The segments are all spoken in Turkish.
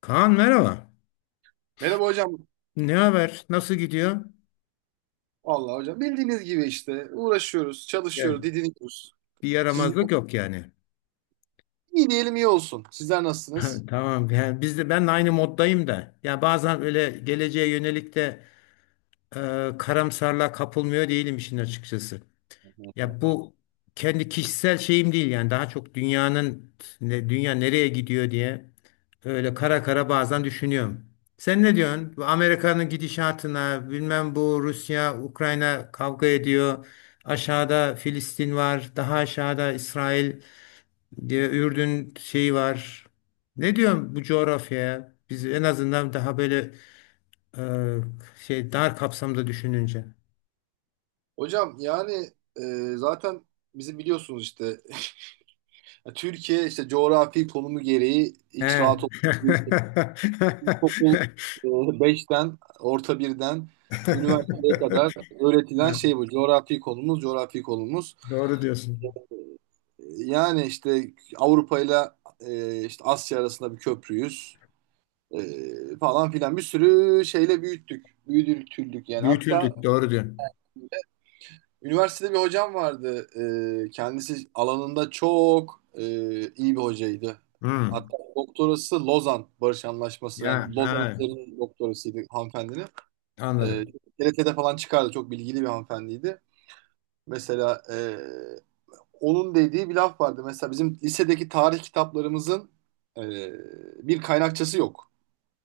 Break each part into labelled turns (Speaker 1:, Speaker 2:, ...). Speaker 1: Kaan merhaba.
Speaker 2: Merhaba hocam.
Speaker 1: Ne haber? Nasıl gidiyor?
Speaker 2: Vallahi hocam bildiğiniz gibi işte uğraşıyoruz,
Speaker 1: Ya,
Speaker 2: çalışıyoruz, didiniyoruz.
Speaker 1: bir
Speaker 2: Siz
Speaker 1: yaramazlık yok yani.
Speaker 2: iyi diyelim iyi olsun. Sizler nasılsınız?
Speaker 1: Tamam. Yani biz de ben de aynı moddayım da. Ya bazen öyle geleceğe yönelik de e, karamsarlığa kapılmıyor değilim işin açıkçası. Ya bu kendi kişisel şeyim değil yani daha çok dünyanın dünya nereye gidiyor diye öyle kara kara bazen düşünüyorum. Sen ne diyorsun? Bu Amerika'nın gidişatına, bilmem bu Rusya, Ukrayna kavga ediyor. Aşağıda Filistin var, daha aşağıda İsrail diye Ürdün şeyi var. Ne diyorsun bu coğrafyaya? Biz en azından daha böyle e, şey dar kapsamda düşününce.
Speaker 2: Hocam yani zaten bizi biliyorsunuz işte ya Türkiye işte coğrafi konumu gereği hiç
Speaker 1: He.
Speaker 2: rahat olmayan okul 5'ten orta birden işte üniversiteye kadar öğretilen
Speaker 1: Evet,
Speaker 2: şey bu coğrafi konumuz.
Speaker 1: doğru diyorsun.
Speaker 2: Yani işte Avrupa ile işte Asya arasında bir köprüyüz. Falan filan bir sürü şeyle büyüttük. Büyütüldük yani. Hatta
Speaker 1: Büyütüldük, doğru diyorsun.
Speaker 2: üniversitede bir hocam vardı. Kendisi alanında çok iyi bir hocaydı.
Speaker 1: Hmm.
Speaker 2: Hatta doktorası Lozan Barış Anlaşması,
Speaker 1: Ya,
Speaker 2: yani Lozan
Speaker 1: ha,
Speaker 2: üzerine doktorasıydı hanımefendinin. Ee,
Speaker 1: anladım.
Speaker 2: TRT'de falan çıkardı. Çok bilgili bir hanımefendiydi. Mesela onun dediği bir laf vardı. Mesela bizim lisedeki tarih kitaplarımızın e, bir kaynakçası yok.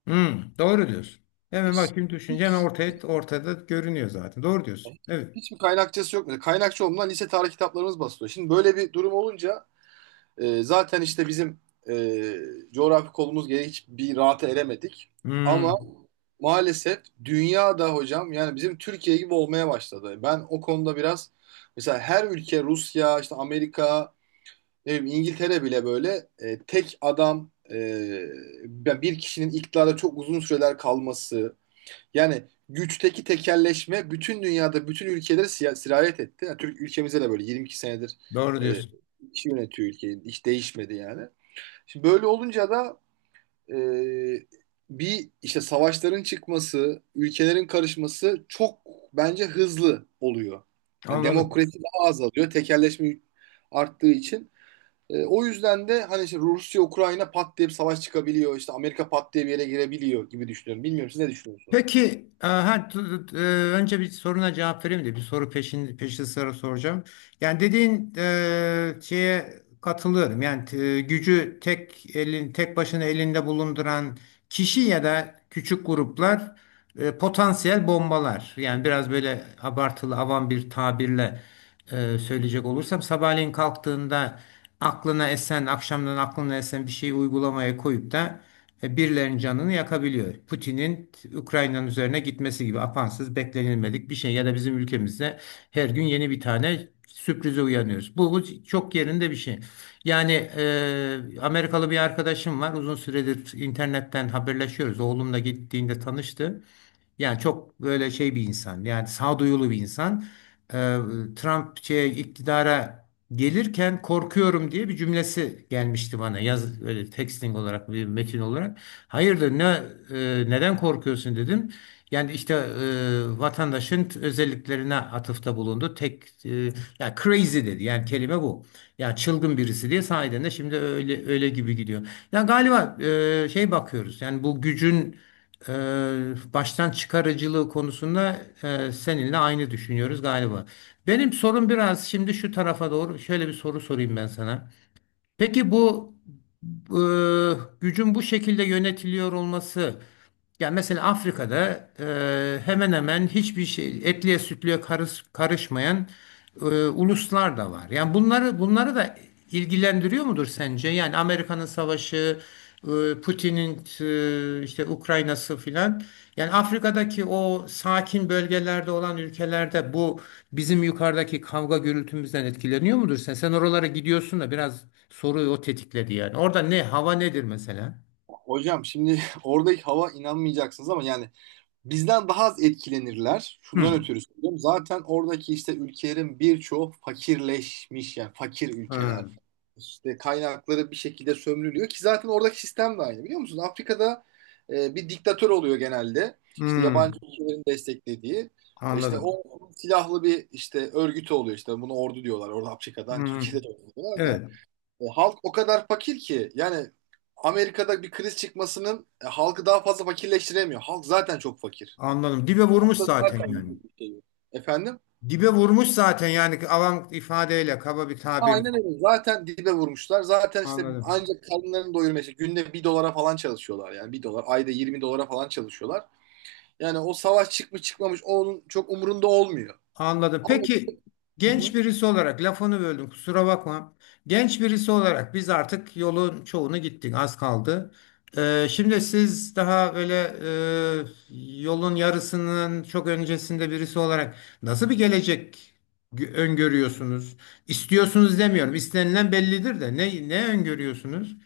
Speaker 1: Hmm, doğru diyorsun. Hemen bak
Speaker 2: Hiç
Speaker 1: şimdi düşünce hemen ortada görünüyor zaten. Doğru diyorsun. Evet.
Speaker 2: Hiçbir kaynakçası yok. Mesela kaynakçı olmadan lise tarih kitaplarımız basılıyor. Şimdi böyle bir durum olunca zaten işte bizim e, coğrafi kolumuz gereği hiçbir rahata eremedik. Ama
Speaker 1: Hmm,
Speaker 2: maalesef dünyada hocam yani bizim Türkiye gibi olmaya başladı. Ben o konuda biraz mesela her ülke Rusya, işte Amerika, ne bileyim İngiltere bile böyle tek adam, bir kişinin iktidarda çok uzun süreler kalması, yani güçteki tekelleşme bütün dünyada, bütün ülkelere sirayet etti. Yani Türk ülkemize de böyle 22 senedir
Speaker 1: doğru
Speaker 2: e,
Speaker 1: diyorsun.
Speaker 2: kişi yönetiyor ülkeyi. Hiç değişmedi yani. Şimdi böyle olunca da e, bir işte savaşların çıkması, ülkelerin karışması çok bence hızlı oluyor. Yani
Speaker 1: Anladım.
Speaker 2: demokrasi daha azalıyor. Tekelleşme arttığı için. E, o yüzden de hani işte Rusya, Ukrayna pat diye bir savaş çıkabiliyor. İşte Amerika pat diye bir yere girebiliyor gibi düşünüyorum. Bilmiyorum siz ne düşünüyorsunuz?
Speaker 1: Peki, önce bir soruna cevap vereyim de bir soru peşin peşi sıra soracağım. Yani dediğin şeye katılıyorum. Yani gücü tek elin tek başına elinde bulunduran kişi ya da küçük gruplar potansiyel bombalar. Yani biraz böyle abartılı avam bir tabirle söyleyecek olursam sabahleyin kalktığında aklına esen akşamdan aklına esen bir şeyi uygulamaya koyup da birilerinin canını yakabiliyor. Putin'in Ukrayna'nın üzerine gitmesi gibi apansız beklenilmedik bir şey ya da bizim ülkemizde her gün yeni bir tane sürprize uyanıyoruz. Bu çok yerinde bir şey. Yani Amerikalı bir arkadaşım var. Uzun süredir internetten haberleşiyoruz. Oğlumla gittiğinde tanıştı. Yani çok böyle şey bir insan. Yani sağduyulu bir insan e, Trump şeye, iktidara gelirken korkuyorum diye bir cümlesi gelmişti bana. Yaz öyle texting olarak bir metin olarak. Hayırdır neden korkuyorsun dedim. Yani işte vatandaşın özelliklerine atıfta bulundu. Ya crazy dedi. Yani kelime bu. Ya çılgın birisi diye sahiden de şimdi öyle öyle gibi gidiyor. Ya galiba şey bakıyoruz. Yani bu gücün e, baştan çıkarıcılığı konusunda seninle aynı düşünüyoruz galiba. Benim sorum biraz şimdi şu tarafa doğru şöyle bir soru sorayım ben sana. Peki bu e, gücün bu şekilde yönetiliyor olması, yani mesela Afrika'da hemen hemen hiçbir şey etliye sütlüye karışmayan uluslar da var. Yani bunları da ilgilendiriyor mudur sence? Yani Amerika'nın savaşı, Putin'in işte Ukrayna'sı filan. Yani Afrika'daki o sakin bölgelerde olan ülkelerde bu bizim yukarıdaki kavga gürültümüzden etkileniyor mudur sen? Sen oralara gidiyorsun da biraz soruyu o tetikledi yani. Orada ne hava nedir mesela?
Speaker 2: Hocam şimdi oradaki hava inanmayacaksınız ama yani bizden daha az etkilenirler. Şundan
Speaker 1: Hmm.
Speaker 2: ötürü söylüyorum. Zaten oradaki işte ülkelerin birçoğu fakirleşmiş, yani fakir ülkeler.
Speaker 1: Ha.
Speaker 2: İşte kaynakları bir şekilde sömürülüyor ki zaten oradaki sistem de aynı, biliyor musunuz? Afrika'da bir diktatör oluyor genelde. İşte
Speaker 1: Hmm.
Speaker 2: yabancı ülkelerin desteklediği. İşte
Speaker 1: Anladım.
Speaker 2: o silahlı bir işte örgütü oluyor, işte bunu ordu diyorlar. Orada Afrika'dan
Speaker 1: Hmm.
Speaker 2: Türkiye'de de ordu diyorlar da.
Speaker 1: Evet,
Speaker 2: Halk o kadar fakir ki yani Amerika'da bir kriz çıkmasının halkı daha fazla fakirleştiremiyor. Halk zaten çok fakir.
Speaker 1: anladım. Dibe vurmuş
Speaker 2: Aslında
Speaker 1: zaten
Speaker 2: zaten
Speaker 1: yani.
Speaker 2: yüzlük bir şey yok. Efendim?
Speaker 1: Dibe vurmuş zaten yani avam ifadeyle, kaba bir tabirle.
Speaker 2: Aynen öyle. Zaten dibe vurmuşlar. Zaten işte
Speaker 1: Anladım.
Speaker 2: ancak karınlarını doyurmaya işte günde bir dolara falan çalışıyorlar. Yani bir dolar, ayda 20 dolara falan çalışıyorlar. Yani o savaş çıkmış çıkmamış onun çok umurunda olmuyor.
Speaker 1: Anladım.
Speaker 2: Ama
Speaker 1: Peki genç birisi olarak lafını böldüm kusura bakma. Genç birisi olarak biz artık yolun çoğunu gittik az kaldı. Şimdi siz daha böyle yolun yarısının çok öncesinde birisi olarak nasıl bir gelecek öngörüyorsunuz? İstiyorsunuz demiyorum. İstenilen bellidir de ne öngörüyorsunuz?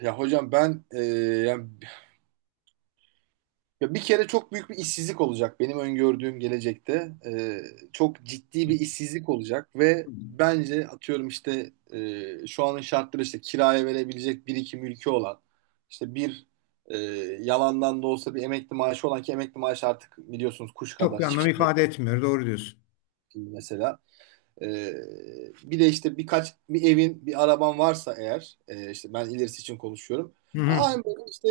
Speaker 2: ya hocam ben yani ya bir kere çok büyük bir işsizlik olacak benim öngördüğüm gelecekte. Çok ciddi bir işsizlik olacak ve bence atıyorum işte şu anın şartları işte kiraya verebilecek bir iki mülkü olan, işte bir e, yalandan da olsa bir emekli maaşı olan, ki emekli maaşı artık biliyorsunuz kuş
Speaker 1: Çok
Speaker 2: kadar
Speaker 1: bir anlam
Speaker 2: hiçbir şey
Speaker 1: ifade etmiyor. Doğru diyorsun.
Speaker 2: değil mesela. Ee, Bir de işte birkaç bir evin bir araban varsa eğer, işte ben ilerisi için konuşuyorum.
Speaker 1: Hı hı.
Speaker 2: Aynı böyle işte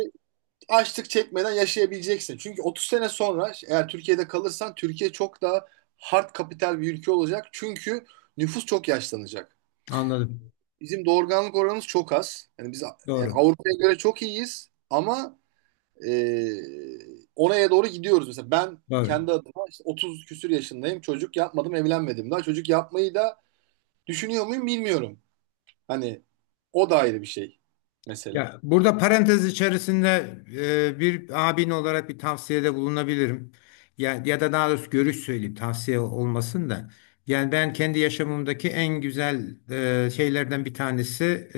Speaker 2: açlık çekmeden yaşayabileceksin. Çünkü 30 sene sonra eğer Türkiye'de kalırsan Türkiye çok daha hard kapital bir ülke olacak. Çünkü nüfus çok yaşlanacak.
Speaker 1: Anladım.
Speaker 2: Bizim doğurganlık oranımız çok az. Yani biz yani
Speaker 1: Doğru.
Speaker 2: Avrupa'ya göre çok iyiyiz ama e, oraya doğru gidiyoruz. Mesela ben
Speaker 1: Doğru.
Speaker 2: kendi adıma işte 30 küsür yaşındayım. Çocuk yapmadım, evlenmedim daha. Çocuk yapmayı da düşünüyor muyum bilmiyorum. Hani o da ayrı bir şey mesela.
Speaker 1: Ya burada parantez içerisinde bir abin olarak bir tavsiyede bulunabilirim. Ya, ya da daha doğrusu görüş söyleyeyim tavsiye olmasın da. Yani ben kendi yaşamımdaki en güzel şeylerden bir tanesi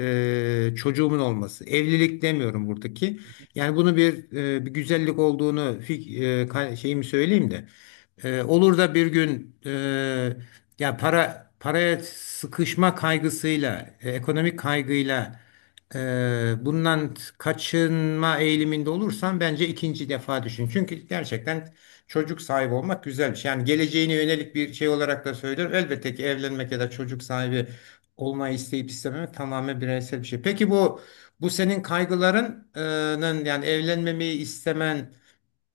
Speaker 1: çocuğumun olması. Evlilik demiyorum buradaki. Yani bunu bir güzellik olduğunu şeyimi söyleyeyim de. Olur da bir gün ya para paraya sıkışma kaygısıyla, ekonomik kaygıyla bundan kaçınma eğiliminde olursan bence ikinci defa düşün. Çünkü gerçekten çocuk sahibi olmak güzel bir şey. Yani geleceğine yönelik bir şey olarak da söylüyorum. Elbette ki evlenmek ya da çocuk sahibi olmayı isteyip istememek tamamen bireysel bir şey. Peki bu senin kaygılarının yani evlenmemeyi istemen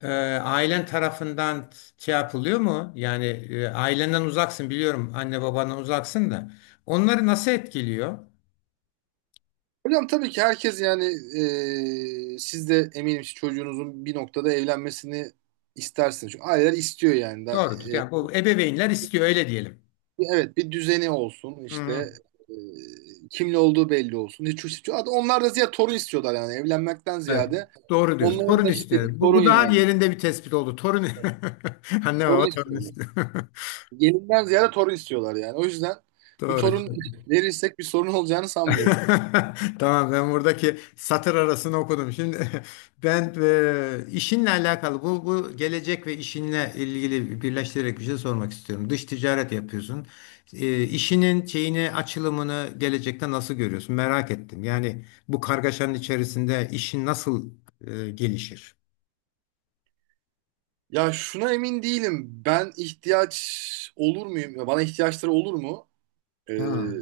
Speaker 1: e, ailen tarafından şey yapılıyor mu? Yani ailenden uzaksın biliyorum. Anne babandan uzaksın da. Onları nasıl etkiliyor?
Speaker 2: Hocam tabii ki herkes yani siz de eminim ki çocuğunuzun bir noktada evlenmesini istersiniz. Çünkü aileler istiyor yani. Da,
Speaker 1: Doğrudur.
Speaker 2: e,
Speaker 1: Yani bu ebeveynler istiyor öyle diyelim.
Speaker 2: evet, bir düzeni olsun
Speaker 1: Hı, hı.
Speaker 2: işte, kimle olduğu belli olsun. Hatta onlar da ziyade torun istiyorlar yani, evlenmekten
Speaker 1: Evet.
Speaker 2: ziyade.
Speaker 1: Doğru diyorsun.
Speaker 2: Onların
Speaker 1: Torun
Speaker 2: da istediği
Speaker 1: istiyor. Bu,
Speaker 2: torun
Speaker 1: bu daha
Speaker 2: yani.
Speaker 1: yerinde bir tespit oldu. Torun. Anne baba
Speaker 2: Torun
Speaker 1: torun
Speaker 2: istiyorlar.
Speaker 1: istiyor.
Speaker 2: Gelinden ziyade torun istiyorlar yani. O yüzden bir
Speaker 1: Doğru.
Speaker 2: torun verirsek bir sorun olacağını sanmıyorum.
Speaker 1: Tamam ben buradaki satır arasını okudum. Şimdi ben işinle alakalı bu gelecek ve işinle ilgili birleştirerek bir şey sormak istiyorum. Dış ticaret yapıyorsun. E, işinin şeyini açılımını gelecekte nasıl görüyorsun? Merak ettim. Yani bu kargaşanın içerisinde işin nasıl gelişir?
Speaker 2: Ya şuna emin değilim. Ben ihtiyaç olur muyum? Ya bana ihtiyaçları olur mu? Ee,
Speaker 1: Ha.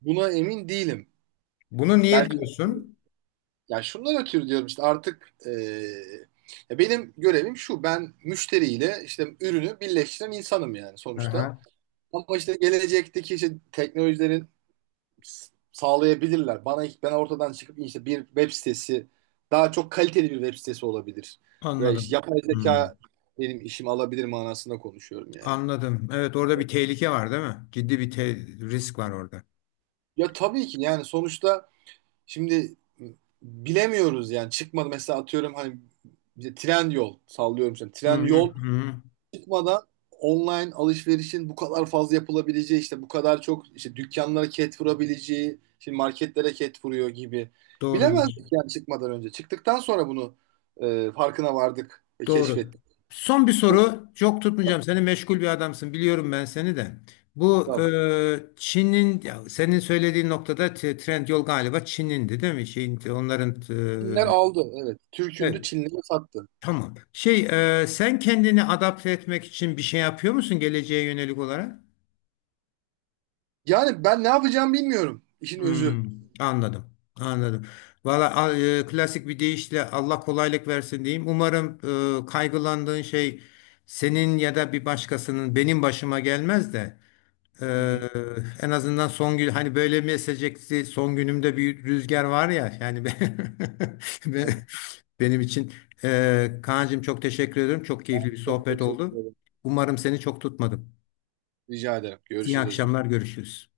Speaker 2: Buna emin değilim.
Speaker 1: Bunu niye
Speaker 2: Belki,
Speaker 1: diyorsun?
Speaker 2: ya şundan ötürü diyorum işte artık ya benim görevim şu, ben müşteriyle işte ürünü birleştiren insanım yani sonuçta.
Speaker 1: Aha.
Speaker 2: Ama işte gelecekteki işte teknolojilerin sağlayabilirler. Bana, ben ortadan çıkıp işte bir web sitesi, daha çok kaliteli bir web sitesi olabilir. Ve işte
Speaker 1: Anladım.
Speaker 2: yapay
Speaker 1: Hmm,
Speaker 2: zeka benim işimi alabilir manasında konuşuyorum yani.
Speaker 1: anladım. Evet orada bir tehlike var değil mi? Ciddi bir risk var orada.
Speaker 2: Ya tabii ki yani sonuçta. Şimdi bilemiyoruz yani, çıkmadı mesela atıyorum hani bize tren yol sallıyorum şimdi,
Speaker 1: Hı
Speaker 2: tren
Speaker 1: hı,
Speaker 2: yol
Speaker 1: hı.
Speaker 2: çıkmadan online alışverişin bu kadar fazla yapılabileceği, işte bu kadar çok işte dükkanlara ket vurabileceği, şimdi marketlere ket vuruyor gibi
Speaker 1: Doğru
Speaker 2: bilemezdik
Speaker 1: diyorsun.
Speaker 2: yani çıkmadan önce, çıktıktan sonra bunu farkına vardık ve
Speaker 1: Doğru.
Speaker 2: keşfettik.
Speaker 1: Son bir
Speaker 2: Bu
Speaker 1: soru. Çok tutmayacağım. Seni meşgul bir adamsın. Biliyorum ben seni de. Bu
Speaker 2: kitabı.
Speaker 1: Çin'in ya senin söylediğin noktada trend yol galiba Çin'indi değil mi? Şeyin, onların
Speaker 2: Çinler
Speaker 1: e,
Speaker 2: aldı, evet, Türk'ündü
Speaker 1: evet.
Speaker 2: Çinlere sattı.
Speaker 1: Tamam. Şey sen kendini adapte etmek için bir şey yapıyor musun geleceğe yönelik olarak?
Speaker 2: Yani ben ne yapacağımı bilmiyorum, işin özü.
Speaker 1: Hmm, anladım. Anladım. Valla klasik bir deyişle Allah kolaylık versin diyeyim. Umarım kaygılandığın şey senin ya da bir başkasının benim başıma gelmez de e,
Speaker 2: Hı hı.
Speaker 1: en azından son gün hani böyle mi esecekti son günümde bir rüzgar var ya yani ben,
Speaker 2: Evet,
Speaker 1: ben- benim için Kaan'cığım çok teşekkür ederim. Çok keyifli bir
Speaker 2: çok
Speaker 1: sohbet
Speaker 2: teşekkür
Speaker 1: oldu.
Speaker 2: ederim.
Speaker 1: Umarım seni çok tutmadım.
Speaker 2: Rica ederim.
Speaker 1: İyi
Speaker 2: Görüşürüz hocam.
Speaker 1: akşamlar görüşürüz.